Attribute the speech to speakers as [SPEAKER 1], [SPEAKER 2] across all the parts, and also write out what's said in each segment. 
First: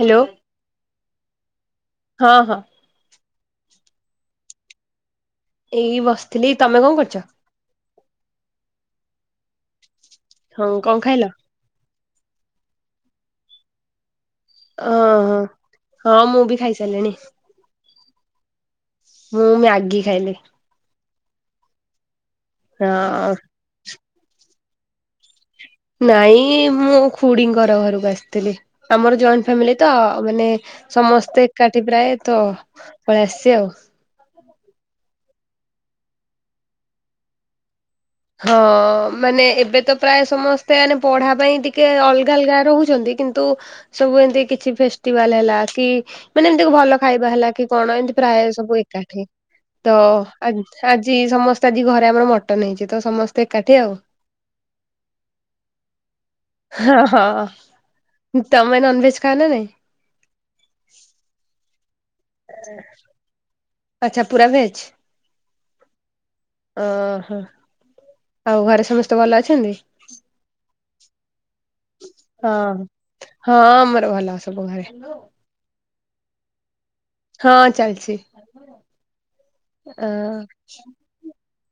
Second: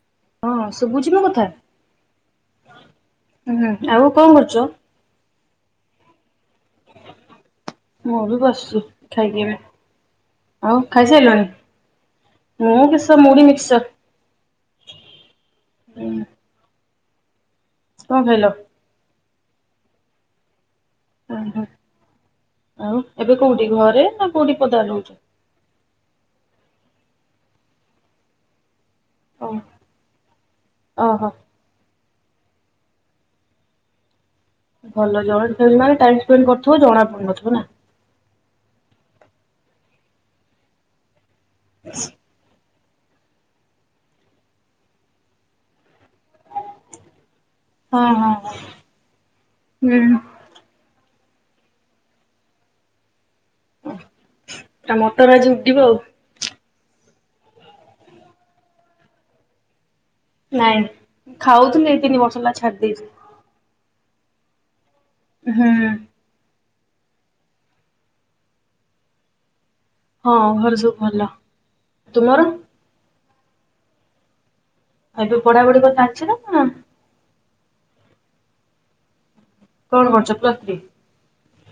[SPEAKER 1] Hello
[SPEAKER 2] ହଁ ଶୁବୁଚି ମୋ କଥା
[SPEAKER 1] ହଁ ହଁ
[SPEAKER 2] ହୁଁ ଆଉ କଁ କରୁଚ?
[SPEAKER 1] ଏଇ ବସିଥିଲି ତମେ କଁ କରୁଚ?
[SPEAKER 2] ମୁଁ ବି ବସିଚି ଖାଇକି ଏବେ।
[SPEAKER 1] ହଁ
[SPEAKER 2] ଆଉ
[SPEAKER 1] କଣ ଖାଇଲ?
[SPEAKER 2] ଖାଇସାଇଲଣିି? ମୁଁ କିସ ମୁଢ଼ି ମିିକ୍ଚର୍।
[SPEAKER 1] ଓହୋ ହଁ ମୁଁ ବି ଖାଇସାଇଲେଣି।
[SPEAKER 2] କଁ ଖାଇଲ?
[SPEAKER 1] ମୁଁ ମ୍ୟାଗି ଖାଇଲି।
[SPEAKER 2] ଓହୋ। ଆଉ
[SPEAKER 1] ହଁ
[SPEAKER 2] ଏବେ କୋଉଟି ଘରେ ନା କୋଉଠି ପଦାରେ ରହୁଚ?
[SPEAKER 1] ନାଇଁ ମୁଁ ଖୁଡିଙ୍କର ଘରକୁ ଆସିଥିଲି। ଆମର ଜଏଣ୍ଟ
[SPEAKER 2] ଓ
[SPEAKER 1] ଫ୍ୟାମିଲି ତ ମାନେ
[SPEAKER 2] ଓହୋ।
[SPEAKER 1] ସମସ୍ତେ ଏକାଠି ପ୍ରାୟେ ତ ପଳେଇ ଆସିଚି ଆଉ।
[SPEAKER 2] ଭଲ ଜଏଣ୍ଟ ଫାମିଲି ମାନେ ଟାଇମ୍ ସ୍ପେଣ୍ଡ୍ କରୁଥିବ ଜଣା ପଡୁନଥିବ ନା?
[SPEAKER 1] ହଁ ମାନେ ଏବେ ତ ପ୍ରାଏ ସମସ୍ତେ ମାନେ ପଢା ପାଇଁ ଟିକେ ଅଲ୍ ଅଲଗା ଅଲଗା ରହୁଚନ୍ତି କିନ୍ତୁ ସବୁ ଏମିତି କିଛି ଫେଷ୍ଟିବାଲ ହେଲା କି ମାନେ ଏମିତି ଭଲ ଖାଇବା ହେଲା କି କଣ
[SPEAKER 2] ହଁ
[SPEAKER 1] ଏମିତି
[SPEAKER 2] ହଁ
[SPEAKER 1] ପ୍ରାଏ ସବୁ ଏକାଠି ତ
[SPEAKER 2] ହୁଁ
[SPEAKER 1] ଆଜି ସମସ୍ତେ ଆଜି ଘରେ ଆମର ମଟନ ହେଇଚି ତ ସମସ୍ତେ ଏକାଠି ଆଉ।
[SPEAKER 2] ତା ମଟର ଆଜି ଉଡିବ ଆଉ।
[SPEAKER 1] ହଁ ହଁ ତମେ ନନ୍ଭେଜ୍ ଖାଅ ନା ନାଇଁ?
[SPEAKER 2] ନାଇଁ ଖାଉଥିଲି ଏଇ ତିନି ବର୍ଷ ହେଲା ଛାଡି ଦେଇଚି।
[SPEAKER 1] ଆଚ୍ଛା ପୁରା ଭେଜ୍?
[SPEAKER 2] ହୁଁ।
[SPEAKER 1] ଓହୋ। ଆଉ ଘରେ ସମସ୍ତେ ଭଲ ଅଛନ୍ତି?
[SPEAKER 2] ହଁ ଘରେ ସବୁ ଭଲ। ତୁମର
[SPEAKER 1] ହଁ ହଁ ଆମର ଭଲ ଅଛସବୁ ଘରେ।
[SPEAKER 2] ତୋ ପଢା ପଢି କଁ ଚାଲିଚି ନା କଣ?
[SPEAKER 1] ହଁ ଚାଲିଛି। ଅ
[SPEAKER 2] କଣ କରୁଚ ପଲ୍ସ ଥ୍ରୀ?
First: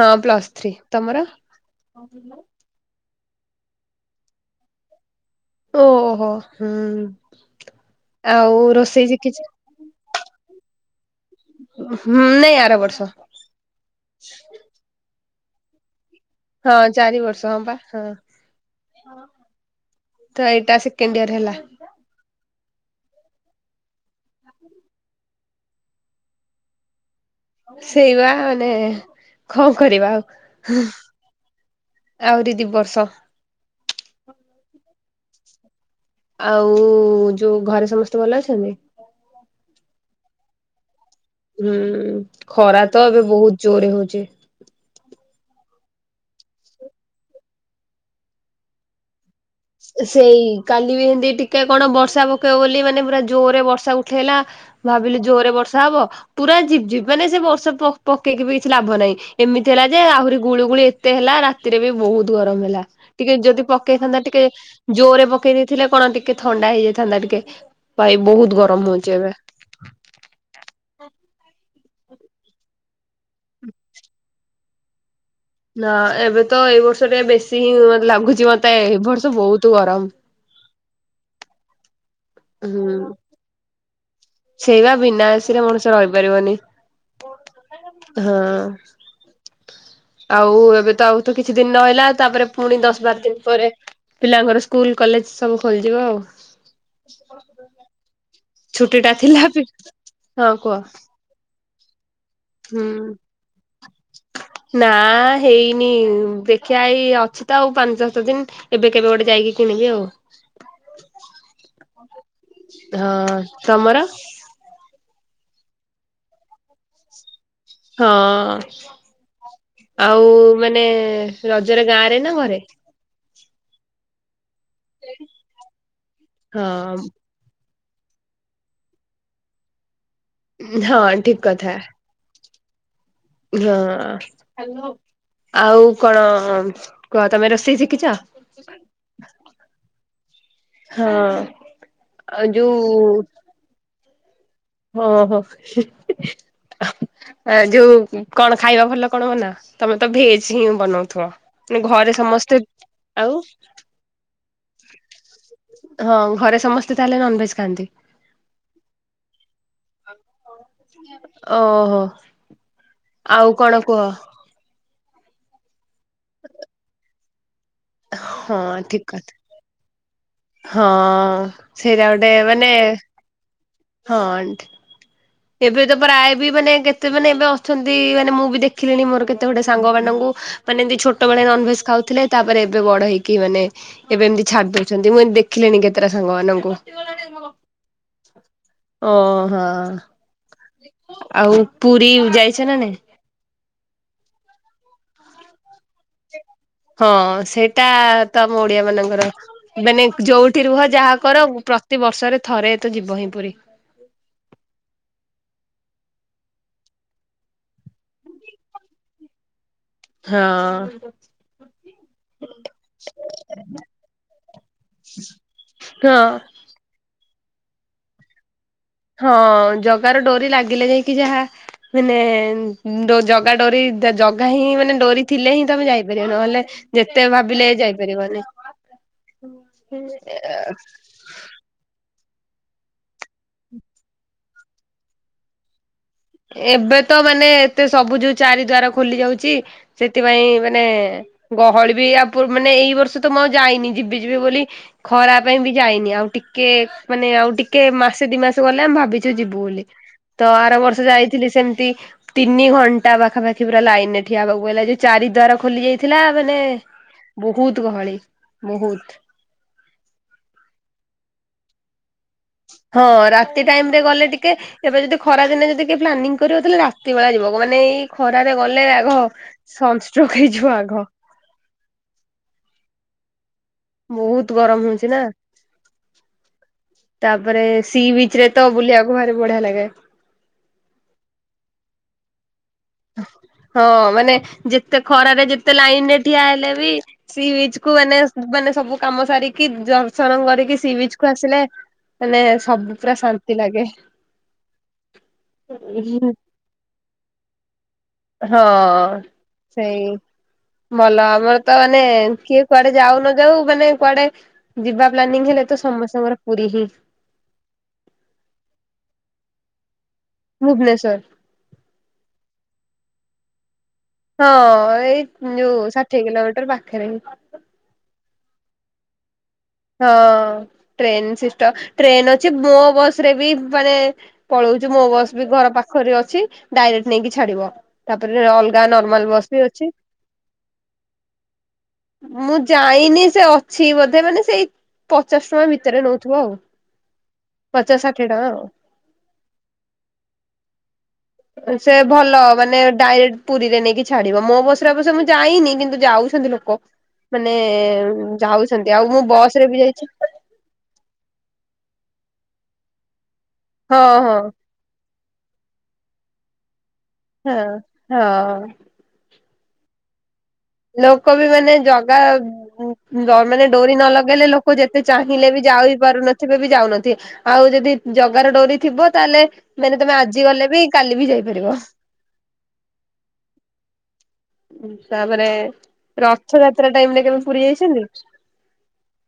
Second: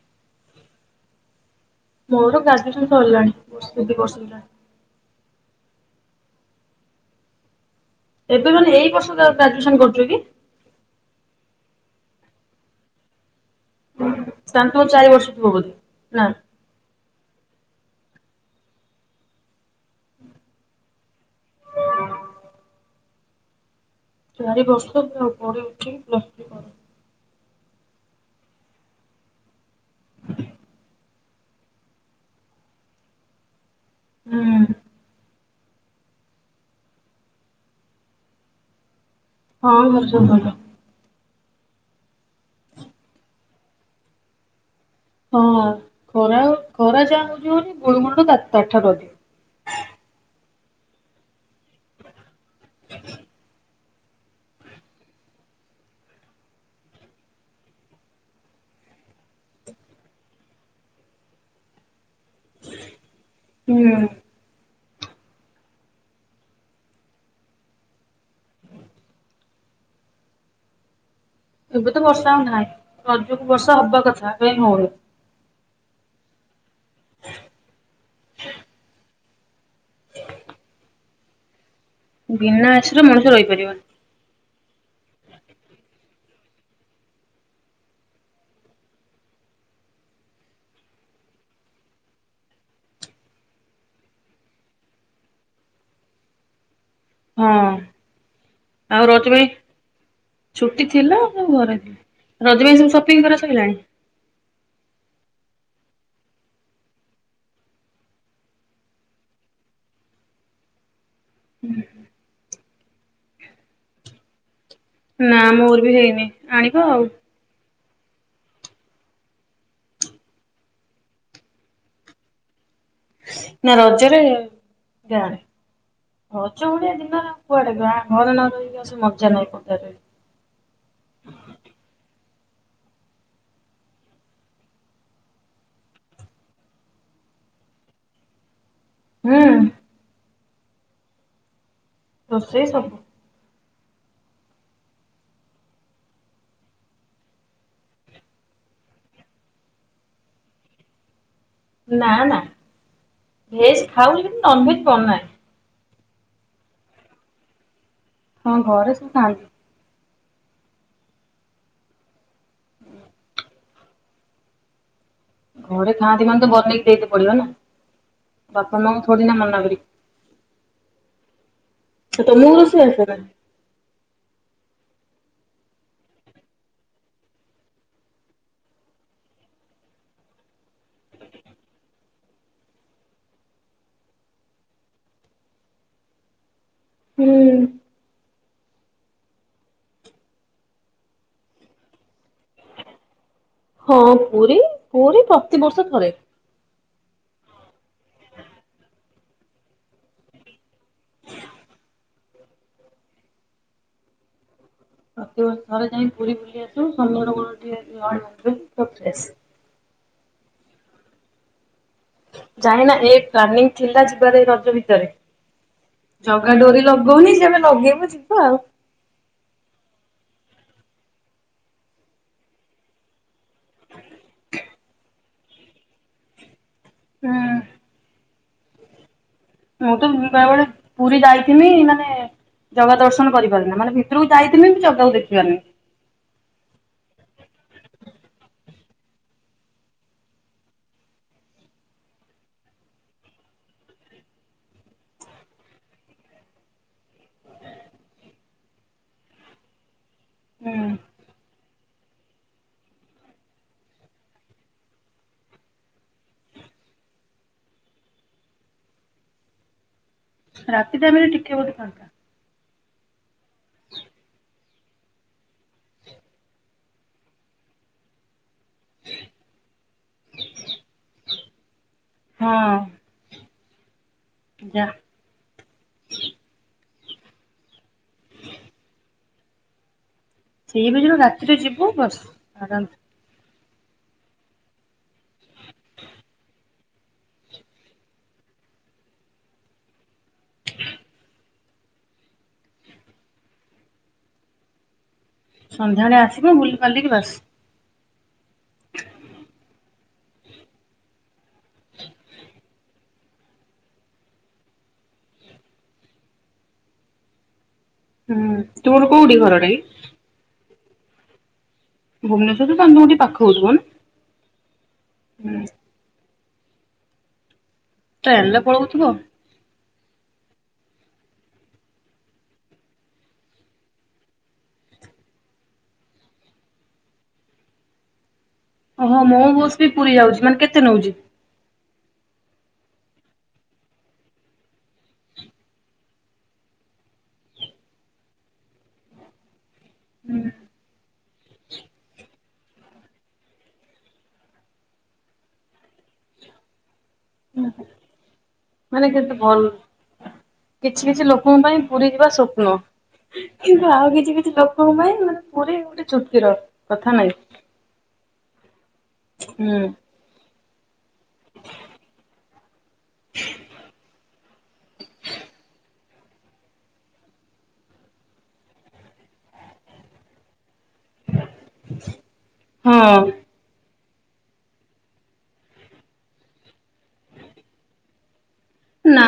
[SPEAKER 1] ହଁ ପ୍ଲସ୍ ଥ୍ରୀ ତମର?
[SPEAKER 2] ମୋର ଗ୍ରାଯ୍ୟୁସନ୍ ସଇଲାଣି ପିଜି କରୁଚି ଏଇନା।
[SPEAKER 1] ଓହୋ ହୁଁ।
[SPEAKER 2] ଏବେ
[SPEAKER 1] ଆଉ
[SPEAKER 2] ମାନେ ଏଇ
[SPEAKER 1] ରୋଷେଇ
[SPEAKER 2] ବର୍ଷ
[SPEAKER 1] ଶିଖିଛି?
[SPEAKER 2] ଗ୍ରାଜୁସନ୍ କପ୍ଲିଟି?
[SPEAKER 1] ହୁଁ ନାଇଁ ଆର ବର୍ଷ।
[SPEAKER 2] ତାଲେ ତମର ଚାରି ବର୍ଷ ଥିବ ବୋଧେ?
[SPEAKER 1] ହଁ ଚାରି ବର୍ଷ ହବା ହଁ। ତ ଏଇଟା ସେକେଣ୍ଡ ଇୟର ହେଲା।
[SPEAKER 2] ଆଉ ଚାରି ବର୍ଷ ପୁରା ପଡି ଉଠିକି [unintelligible] କର।
[SPEAKER 1] ସେଇବା ମାନେ କଣ କରିବା ଆଉ ହୁଁ। ଆହୁରିି ଦି ବର୍ଷ।
[SPEAKER 2] ହୁଁ।
[SPEAKER 1] ଆଉ ଯୋଉ ଘରେ ସମସ୍ତେ ଭଲ ଅଛନ୍ତି?
[SPEAKER 2] ହଁ ଘରେ ସବୁ ଭଲ।
[SPEAKER 1] ହୁଁ ଖରା ତ ଏବେ ବହୁତ ଜୋରେ ହଉଚି।
[SPEAKER 2] ହଁ ଖରାଉ ଖରା ଯା ହଉଚି ହଉଚି ଗୁଳୁମୁଳି ତା ତାଠାରୁ ଅଧିକ।
[SPEAKER 1] ସେଇ କାଲି ବି ଏମତି ଟିକେ କଣ ବର୍ଷା ପକେଇବ ବୋଲି ମାନେ ପୁରା ଜୋରେ ବର୍ଷା ଉ ଠେଇଲା ଭାବିଲି ଜୋରେ ବର୍ଷା ହବ ପୁରା ଝିପ୍ ଝିପ୍ ମାନେ ସେ ବର୍ଷା ପ ପକେଇକି ବି କିଛି ଲାଭ ନାହିଁ ଏମିତି ହେଲା ଯେ ଆହୁରି ଗୁଳୁଗୁଳି ଏ ତେ ହେଲା ରାତିରେ ବି ବହୁତ ଗରମ ହେଲା ଟିକେ ଯଦି
[SPEAKER 2] ହୁଁ
[SPEAKER 1] ପକେଇଥାନ୍ତା ଟିକେ ଜୋରେ ପକେଇ ଦେଇଥିଲେ କଣ ଟିକେ ଥଣ୍ଡା ହେଇଯାଇଥାନ୍ତା ଟିକେ ଭାଇ ବହୁତ ଗରମ ହଉଚି ଏବେ।
[SPEAKER 2] ଏବେ ତ ବର୍ଷା ଆଉ ନାହିଁ ରଜୁକୁ ବର୍ଷା ହବା କଥା ଏବେ କାଇଁ ହଉନି।
[SPEAKER 1] ନା ଏବେ ତ ଏଇ ବର୍ଷ ଟିକେ ବେଶୀ ହିଁ ମତେ ଲାଗୁଚି ମତେ ଏ ବର୍ଷ ବହୁତ ଗରମ।
[SPEAKER 2] ବିନା ଏ ସି ରେ
[SPEAKER 1] ହୁଁ
[SPEAKER 2] ମଣିଷ ରହିପାରିବନି।
[SPEAKER 1] ସେଇବା ବିନା ଏ ସି ରେ ମଣିଷ ରହିପାରିବନି ହଁ। ଆଉ ଏବେ ତ ଆଉ ତ କିଛି ଦିନି ରହିଲା ତାପରେ ପୁଣି ଦଶ ବାର ଦିନ୍ ପରେ ପିଲାଙ୍କର ସ୍କୁଲ, କଲେଜ ସବୁ ଖୋଲିଯିବ ଆଉ।
[SPEAKER 2] ହଁ।
[SPEAKER 1] ଛୁଟି
[SPEAKER 2] ଆଉ
[SPEAKER 1] ଟା
[SPEAKER 2] ରଜ
[SPEAKER 1] ଥିଲା
[SPEAKER 2] ପାଇଁ
[SPEAKER 1] ବି ହଁ କୁହ
[SPEAKER 2] ଛୁଟି ଥିଲା ଆପଣଙ୍କ ଘରେ ରଜ ପାଇଁ
[SPEAKER 1] ହୁଁ
[SPEAKER 2] ସବୁ ସପିଙ୍ଗ୍ କରା ସଇଲାଣି?
[SPEAKER 1] ନା ହେଇନି ଦେଖିଆ ଏଇ ଅଛି ତ ଆଉ ପାଞ୍ଚ୍ ସାତ ଦିନ୍ ଏବେ କେବେ ଗୋଟେ ଯାଇକି କିଣିବି ଆଉ। ହଁ ତମର?
[SPEAKER 2] ନା ମୋର ବି ହେଇନି ଆଣିବ ଆଉ।
[SPEAKER 1] ହଁ। ଆଉ ମାନେ ରଜରେ ଗାଁରେ ନା ଘରେ?
[SPEAKER 2] ନା ରଜରେ ଗାଁ ରେ ରଜ ଭଳିଆ
[SPEAKER 1] ହଁ
[SPEAKER 2] ଦିନ କୁଆଡେ ଗାଁ ଘରେ ନରହିକି ଆଉ ସେ ମଜା ନାହିଁ ପଦାରେ।
[SPEAKER 1] ଉଁ ହଁ ଠିକ୍ କଥା। ହଁ। ହାଲୋ ଆଉ କଣ କୁହ ତମେ ରୋଷେଇ ଶିଖିଚ?
[SPEAKER 2] ହୁଁ।
[SPEAKER 1] ହଁ ଆ
[SPEAKER 2] ରୋଷେଇ
[SPEAKER 1] ଯୋଉ
[SPEAKER 2] ସବୁ
[SPEAKER 1] ହଁ ହଁ ହିଁ ହିଁ। ଆ ଯୋଉ କଣ ଖାଇବା ଭଲ କଣ ବନା ତମେ ତ ଭେଜ ହିଁ ବନଉଥିବ।
[SPEAKER 2] ନା
[SPEAKER 1] ଘରେ
[SPEAKER 2] ନା
[SPEAKER 1] ସମସ୍ତେ ଆଉ
[SPEAKER 2] ଭେଜ ଖାଉଛି କିନ୍ତୁ ନନଭେଜ ବନାଏ।
[SPEAKER 1] ହଁ ଘରେ ସମସ୍ତେ ତାହେଲେ ନନଭେଜ୍ ଖାଆନ୍ତି?
[SPEAKER 2] ହଁ ଘରେ ସବୁ ଖାଆନ୍ତି।
[SPEAKER 1] ଓହୋ ଆଉ କଣ କୁହ?
[SPEAKER 2] ଘରେ ଖାଆନ୍ତି ମାନେ ତ ବନେଇକି ଦେଇତେ ପଡିବ ନା!
[SPEAKER 1] ହଁ
[SPEAKER 2] ବାପା ମା
[SPEAKER 1] ଠିକ
[SPEAKER 2] ଙ୍କୁ ଥୋଡ଼ି
[SPEAKER 1] କଥା
[SPEAKER 2] ନା ମନା କରିବି।
[SPEAKER 1] ହଁ ସେଇଟା ଗୋଟେ
[SPEAKER 2] ତମକୁ
[SPEAKER 1] ମାନେ
[SPEAKER 2] ରୋଷେଇ ଆସେ ନା?
[SPEAKER 1] ହଁ। ଏବେ ତ ପ୍ରାୟ ବି ମାନେ କେତେ ମାନେ ଏବେ ଅଛନ୍ତି ମାନେ ମୁଁ ବି ଦେଖିଲିଣି ମୋର କେତେ ଗୁଟେ ସାଙ୍ଗ ମାନଙ୍କୁ ମାନେ ଏମିତି ଛୋଟ ବେଳେ ନନ୍ଭେଜ୍ ଖାଉଥିଲେ ତାପରେ ଏବେ ବଡ଼ ହେଇକି ମାନେ ଏବେ ଏମିତି ଛାଡ଼ି ଦଉଛନ୍ତି ମୁଁ ଏମିତି ଦେଖିଲିଣି କେତେଟା ସାଙ୍ଗମାନଙ୍କୁ।
[SPEAKER 2] ହୁଁ
[SPEAKER 1] ଓ ହଁ। ଆଉ ପୁରୀ ଯାଇଛ ନା ନାଇଁ?
[SPEAKER 2] ହଁ ପୁରୀ ପୁରୀ ପ୍ରତିିବର୍ଷ ଥରେ।
[SPEAKER 1] ହଁ ସେଇଟା ତ ଆମ ଓଡ଼ିଆ ମାନଙ୍କର ମାନେ ଯୋଉଠି ରୁହ ଯାହା କର ପ୍ରତିିବର୍ଷରେ ଥରେ ତ ଯିବ ହିଁ ପୁରୀ।
[SPEAKER 2] ଆ ଥରେ ଯାଇକି ପୁରୀ ବୁଲି ଆସୁସମୁଦ୍ର କୂଳରେ ଟିକେ ଲହଡ଼ି ଭାଙ୍ଗି ଆସୁ [unintelligible]
[SPEAKER 1] ହଁ।
[SPEAKER 2] ଯାାଇନା ଏ ପାନିଂ ଥିଲା ଯିବାରେ ଏ ରଜ ଭିତରେ
[SPEAKER 1] ହଁ
[SPEAKER 2] ଜଗା ଡୋରି ଲଗଉନି ଯେବେ ଲଗେଇବ ଯିବୁ ଆଉ।
[SPEAKER 1] ହଁ ଜଗାର ଡୋରି ଲାଗିଲେ ଯାଇକି ଯାହା ମାନେ ଡୋ ଜଗ୍ ଜଗା ଡୋରି ଜଗା ହିଁ ମାନେ ଡୋରି ଥିଲେ ହିଁ ତମେ ଯାଇପାରିବ ନହେଲେ ନାହିଁ ଯେତେ ଭାବିଲେ
[SPEAKER 2] ହୁଁ
[SPEAKER 1] ଯାଇପାରିବନି।
[SPEAKER 2] ମୁଁ ତ ଯିବାବେଳେ ପୁରୀ ଯାଇ ଥିମି ମାନେ ଜଗା ଦର୍ଶନ କରିପାରେନା ମାନେ ଭିତରକୁ ଯାଇଥିମି କିନ୍ତୁ ଜଗାକୁ ଦେଖିପାରେନା।
[SPEAKER 1] ଏବେ ତ ମାନେ ଏତେ ସବୁ ଯୋଉ ଚାରି ଦ୍ୱାର ଖୋଲି ଯାଉଛି ସେଥିପାଇଁ ମାନେ ଗହଳି ବି ଆ ପୂର୍ ମାନେ ଏଇ ବର୍ଷ ତ ମୁଁ ଆଉ ଯାଇନି ଯିବି ଯିବି ବୋଲି ଖରା ପାଇଁ ବି ଯାଇନି ଆଉ ଟିକେ ମାନେ ଆଉ ଟିକେ ମାସେ ଦି ମାସ ଗଲେ ଆମେ ଭାବିଛୁ ଯିବୁ ବୋଲି। ତ ଆର ବର୍ଷ
[SPEAKER 2] ହୁଁ
[SPEAKER 1] ଯାଇଥିଲି ସେମିତି ତିନି ଘଣ୍ଟା ପାଖାପାଖି ପୁରା ଲାଇନ୍ ରେ ଠିଆ ହବାକୁ ପଇଲା ଯୋଉ ଚାରି ଦ୍ୱାର ଖୋଲି ଯାଇଥିଲା ମାନେ ବହୁତ୍ ଗହଳି ବହୁତ୍।
[SPEAKER 2] ରାତି ଟାଇମ୍ ରେ ଟିକେ ବୋଧେ ଫାଙ୍କା।
[SPEAKER 1] ହଁ ରାତି ଟାଇମ୍ ରେ ଗଲେ ଟିକେ ଏବେ ଯଦି ଖରା ଦିନେ ଯଦି କିଏ ପ୍ଲାନିଂ କରିବ ତାହେଲେ ରାତି ବେଳା ଯିବ ମାନେ ଏଇ ଖରାରେ ଗଲେ ଆଗ ସନ୍ଷ୍ଟ୍ରୋକ୍ ହେଇଯିବ ଆଗ।
[SPEAKER 2] ହଁ।
[SPEAKER 1] ବହୁତ୍ ଗରମ
[SPEAKER 2] ଯା
[SPEAKER 1] ହଉଛି ନା। ତାପରେ ସି ବିଚ୍ ରେ ତ ବୁଲିବାକୁ ଭାରି ବଢିଆ ଲାଗେ।
[SPEAKER 2] ସି ବିଚ୍ କୁ ରାତିରେ ଯିବୁ ବସିବୁ ଆରାମ୍ ରେ।
[SPEAKER 1] ହଁ ମାନେ ଯେତେ ଖରାରେ ଯେତେ ଲାଇନ୍ ରେ ଠିଆ ହେଲେ ବି ସି ବିଚ୍ କୁ ମାନେ ମାନେ ସବୁ କାମ ସାରିକି ଦର୍ଶନ କରିକି ସି ବିଚ୍ କୁ ଆସିଲେ ମାନେ ସବୁ ପୁରା ଶାନ୍ତି ଲାଗେ।
[SPEAKER 2] ସନ୍ଧ୍ୟାବେଳେ ଆସିବ ବୁଲିିବାଲିକି ବାସ୍।
[SPEAKER 1] ହଁ ସେଇ ଭଲ ଆମର ତ ମାନେ କିଏ କୁଆଡେ ଯାଉ ନ ଯାଉ ମାନେ କୁଆଡେ ଯିବା ପ୍ଲାନିଂ ହେଲେ ତ ସମସ୍ତଙ୍କର ପୁରୀ ହିଁ।
[SPEAKER 2] ହୁଁ ତୋର କୋଉଠି ଘର ଟାକି?
[SPEAKER 1] ଭୁବନେଶ୍ୱର
[SPEAKER 2] ଭୁବନେଶ୍ୱର୍ [unintelligible]
[SPEAKER 1] ହଁ ଏଇ ଯଉ ଷାଠିଏ କିଲୋମିଟର ପାଖରେ ହିଁ।
[SPEAKER 2] ଟ୍ରେନ୍ ରେ ପଳଉଥିବ।
[SPEAKER 1] ହଁ ଟ୍ରେନ୍ ସିଷ୍ଟ ଟ୍ରେନ୍ ଅଛି ମୋ ବଶ୍ ରେ ବି ମାନେ ପଳଉଛି ମୋ ବସ୍ ବି ଘର ପାଖରେ ଅଛି ଡାଇରେକ୍ଟ ନେଇକି ଛାଡିବ ତାପରେ ଅଲ୍
[SPEAKER 2] ଓହୋ ମୋ ବସ୍ ବି ପୁରୀ ଯାଉଛି ମାନେ କେତେ ନଉଛି?
[SPEAKER 1] ମୁଁ ଯାଇନି ସେ ଅଛି ବୋଧେ ମାନେ ସେଇ ପଚାଶ ଟଙ୍କା ଭିତରେ ନଉଥିବ ଆଉ ପଚାଶ ଷାଠିଏ ଟଙ୍କା ଆଉ।
[SPEAKER 2] ହୁଁ।
[SPEAKER 1] ସେ ଭଲ ମାନେ ଡାଇରେକ୍ଟ ପୁରୀରେ ନେଇକି ଛାଡିବ ମୋ ବସରେ ଅବଶ୍ୟ ମୁଁ ଯାଇନି କିନ୍ତୁ ଯାଉଛନ୍ତି ଲୋକ ମାନେ ଯାଉଛନ୍ତି ଆଉ
[SPEAKER 2] ମାନେ
[SPEAKER 1] ମୁଁ
[SPEAKER 2] କିନ୍ତୁ ଭଲ
[SPEAKER 1] ବସରେ ବି ଯାଇଛି।
[SPEAKER 2] କିଛି କିଛି ଲୋକଙ୍କ ପାଇଁ ପୁରୀ ଯିବା ସ୍ୱପ୍ନ କିନ୍ତୁ
[SPEAKER 1] ହଁ
[SPEAKER 2] ଆଉ କିଛି
[SPEAKER 1] ହଁ
[SPEAKER 2] କିଛି ଲୋ ଲୋକଙ୍କ ପାଇଁ ମାନେ ପୁରୀ ଗୋଟେ ଚୁଟକିର କଥା ନାହିଁ?
[SPEAKER 1] ହଁ ହଁ
[SPEAKER 2] ହୁଁ
[SPEAKER 1] ଲୋକ ବି ମାନେ ଜଗା ଦ ମାନେ ଡୋରି ନ ଲଗେଇଲେ ଲୋ କ ଯେତେ ଚାହିଁଲେ ବି ଯାଉ ପାରୁନଥିବେ ବି ଯାଉନଥିବେ ଆଉ ଯଦି ଜଗାର ଡୋରି ଥିବ ତାହେଲେ ମାନେ ତମେ ଆଜି ଗଲେ ବି କାଲି ବି ଯାଇପାରିବ।
[SPEAKER 2] ହଁ।
[SPEAKER 1] ତାପରେ ରଥଯାତ୍ରା ଟାଇମରେ କେବେ ପୁରୀ ଯାଇଛନ୍ତି?
[SPEAKER 2] ନା।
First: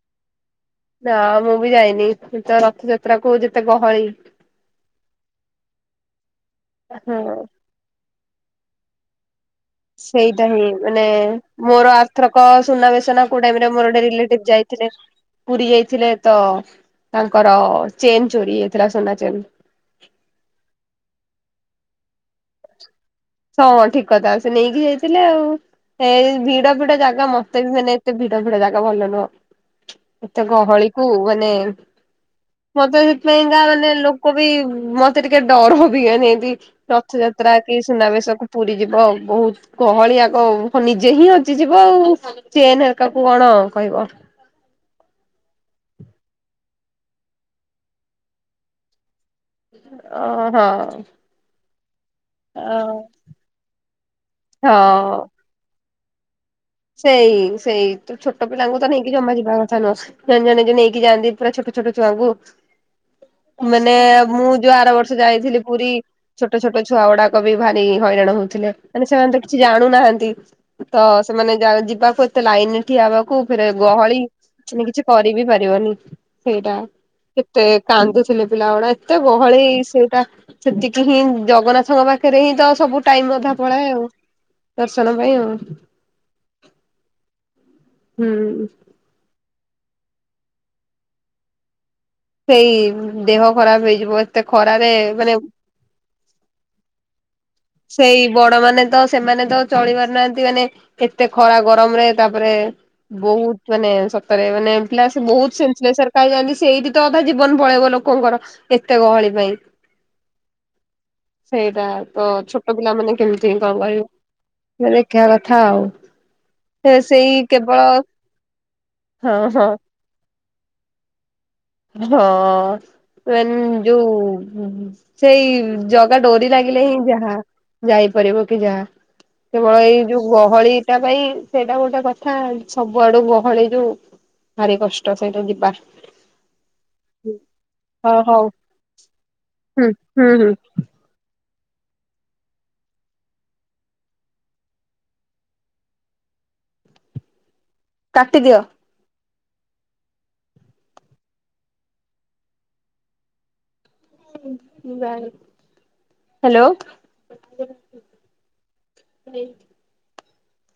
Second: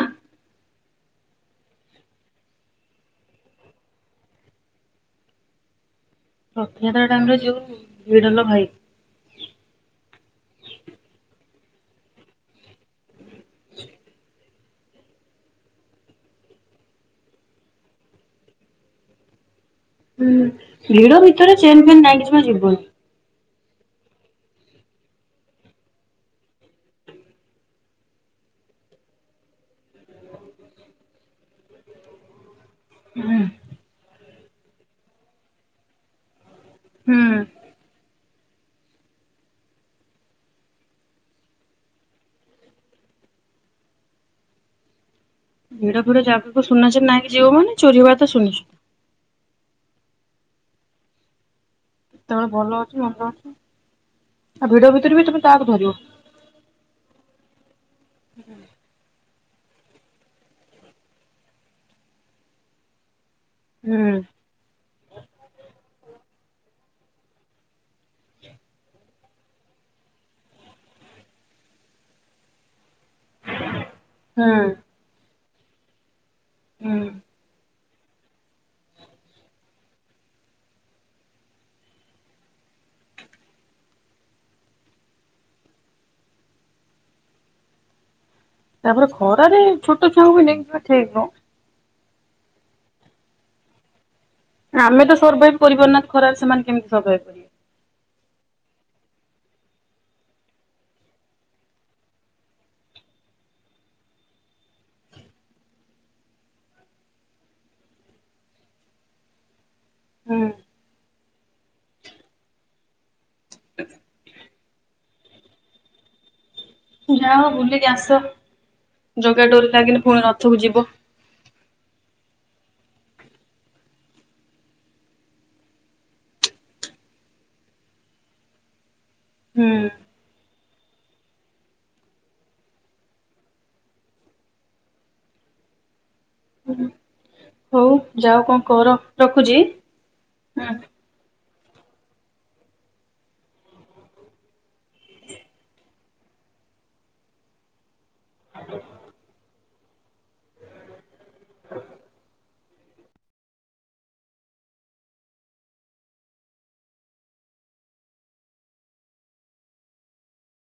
[SPEAKER 1] ନା ମୁଁ ବି ଯାଇନି ତ ରଥଯାତ୍ରାକୁ ଯେତେ ଗହଳି [inaudible]
[SPEAKER 2] ରଥଯାତ୍ରା
[SPEAKER 1] ହଁ
[SPEAKER 2] ଟାଇମରେ ଯୋଉ ଭିଡ ଲୋ ଭାଇ
[SPEAKER 1] ସେଇଟା ହିଁ ମାନେ ମୋର ଆର ଥରକ ସୁନାବେଶ ନା କୋଉ ଟାଇମ୍ ରେ ମୋର ଗୋଟେ ରିଲେଟିଭ୍ ଯାଇଥିଲେ? ପୁରୀ ଯାଇଥିଲେ ତ ତାଙ୍କର ଚେନ୍ ଚୋରି ହେଇଥିଲା ସୁନା ଚେନ୍।
[SPEAKER 2] ହୁଁ ଭିଡ ଭିତରେ ଚେନ୍ ଫେନ୍ ନାଇଁକି ଜମା ଯିବନି।
[SPEAKER 1] ହଁ ଠିକ୍ କଥା ସେ ନେଇକି ଯାଇଥିଲେ ଆଉ। ଏ ଭିଡ ଭିଡ ଜାଗା ମତେ ବି ମାନେ ଏତେ ଭିଡ ଭିଡ ଜାଗା ଭଲ ନୁହଁ। ଏତେ ଗହଳିକୁ ମାନେ ମତେ
[SPEAKER 2] ହୁଁ
[SPEAKER 1] ସେଥିପାଇଁକା ମାନେ ଲୋକ ବି ମତେ ଟିକେ ଡର ବି ମାନେ ଏମିତି
[SPEAKER 2] ହୁଁ।
[SPEAKER 1] ରଥଯାତ୍ରା କି ଶକୁ ପୁରୀ ଯିବ ଅଉ ବହୁତ୍ ଗହଳି ଆଗ ନିଜେ ହିଁ ହଜିଯିବ ଆଉ। ଚେନ୍ ହେରିକାକୁ କଣ କହିବ?
[SPEAKER 2] ଭିଡ ଫିଡ ଜାଗାକୁ ସୁୁନା ଚେନ୍ ନାଇଁକି ଯିବ ମାନେ ଚୋରି ହବାତ ସୁନିଶ୍ଚି
[SPEAKER 1] ଓ ହଁ।
[SPEAKER 2] ସେତବେଳେ
[SPEAKER 1] ଅ
[SPEAKER 2] ଭଲ ଅଛି ମନ୍ଦ ଅଛି ଆ ଭିଡ ଭିତରେ
[SPEAKER 1] ହଁ
[SPEAKER 2] ବି ତମେ କାହାକୁ ଧରିବ?
[SPEAKER 1] ସେଇ ସେଇ ତୁ ଛୋଟ ପିଲାଙ୍କୁ ତ ନେଇକି ଜମା ଯିବା କଥା ନୁହଁ। ଜଣେ ଜଣେ ଯିଏ ନେଇକି ଯାଆନ୍ତି ପୁରା ଛୋଟ ଛୋଟ ଛୁଆଙ୍କୁ ମାନେ
[SPEAKER 2] ହୁଁ
[SPEAKER 1] ମୁଁ ଯୋଉ ଆର ବର୍ଷ ଯାଇଥିଲି ପୁରୀ ଛୋଟ ଛୋଟ ଛୁଆ ଗୁଡା କ ବି ଭାରି ହଇରାଣ ହଉଥିଲେ ମାନେ ସେମାନେ ତ କିଛି ଜାଣୁନାହାଁନ୍ତି ତ ସେମାନେ ଯାଉ ଯିବାକୁ ଏତେ ଲାଇନରେ ଠିଆ ହବାକୁ ଫେରେ ଗହଳି
[SPEAKER 2] ହୁଁ
[SPEAKER 1] ସେ କିଛି କରିବିି ପାରିବନି। ସେଇଟା
[SPEAKER 2] ହୁଁ।
[SPEAKER 1] କେତେ କାନ୍ଦୁଥିଲେ ପିଲା ଗୋଡା ଏତେ ଗହଳି ସେଇଟା ସେତିକି ହିଁ ଜଗନ୍ନାଥଙ୍କ ପାଖରେ ହିଁ ତ ସବୁ ଟାଇମ୍ ଅଧା ପଳାଏ ଆଉ। ଦର୍ଶନ ପାଇଁ ଆଉ ହୁଁ।
[SPEAKER 2] ତାପରେ ଖରାରେ ଛୋଟ ଛୁଆଙ୍କୁ ବି ନେଇକି ଯିବା ଠିକ୍ ନୁହଁ।
[SPEAKER 1] ସେଇ ଦେହ ଖରାପ ହେଇଯିବ ଖରାରେ
[SPEAKER 2] ଆମେ ତ
[SPEAKER 1] ମାନେ
[SPEAKER 2] ସର୍ଭାଇଭ୍ କରିବପାରୁନୁ ଖରାରେ ସେମାନେ କେମିତି ସର୍ଭାଇଭ କରିବେ।
[SPEAKER 1] ସେଇ ବଡ ମାନେ ତ ସେମାନେ ତ ଚଳି ପାରୁନାହାନ୍ତି ମାନେ ଏତେ ଖରା ଗରମରେ ତାପରେ ବହୁତ ମାନେ ସତରେ ମାନେ ପିଲା ସେ ବହୁତ [unintelligible] ଖାନ ସେଇଠି ତ ଅଧା ଜୀବନ ପଳେଇବ ଲୋକ ଲୋକଙ୍କର ଏତେ ଗହଳି ପାଇଁ।
[SPEAKER 2] ହୁଁ।
[SPEAKER 1] ସେଇଟା ତ ଛୋଟ ପିଲା ମାନେ କେମିତି କଣ ରହିବେ ସେ ଦେଖିବା କଥା ଆଉ। ସେ
[SPEAKER 2] ହୁଁ
[SPEAKER 1] ସେଇ କେବଳ ହଁ
[SPEAKER 2] ଜୋଗା
[SPEAKER 1] ହଁ
[SPEAKER 2] ଡୋରିରେ ଲାଗିନେ ପୁଣି ରଥକୁ ଯିବ।
[SPEAKER 1] ହଁ ମଞଜୁ [unintelligible] ସେଇ ଜଗା ଡୋରି ଲାଗିଲେ ହିଁ ଯାହା ଯାଇପାରିବ କି ଯାହା।
[SPEAKER 2] ହୁଁ
[SPEAKER 1] କେବଳ ଏଇ ଯୋଉ ଗହଳିଟା ପାଇଁ ସେଇଟା ଗୋଟେ କଥା ସବୁଆଡୁ ଗହଳି ଯୋଉ ଭାରି କଷ୍ଟ ସେଇଟୁ ଯିବା।
[SPEAKER 2] ହଉ
[SPEAKER 1] ହଁ
[SPEAKER 2] ଯାଅ
[SPEAKER 1] ହଉ
[SPEAKER 2] କଣ କର? ରଖୁଚି ହୁଁ।
[SPEAKER 1] କାଟିଦିଅ।
[SPEAKER 2] [inaudible] [inaudible]
[SPEAKER 1] ହ୍ୟାଲୋ। [unintelligible]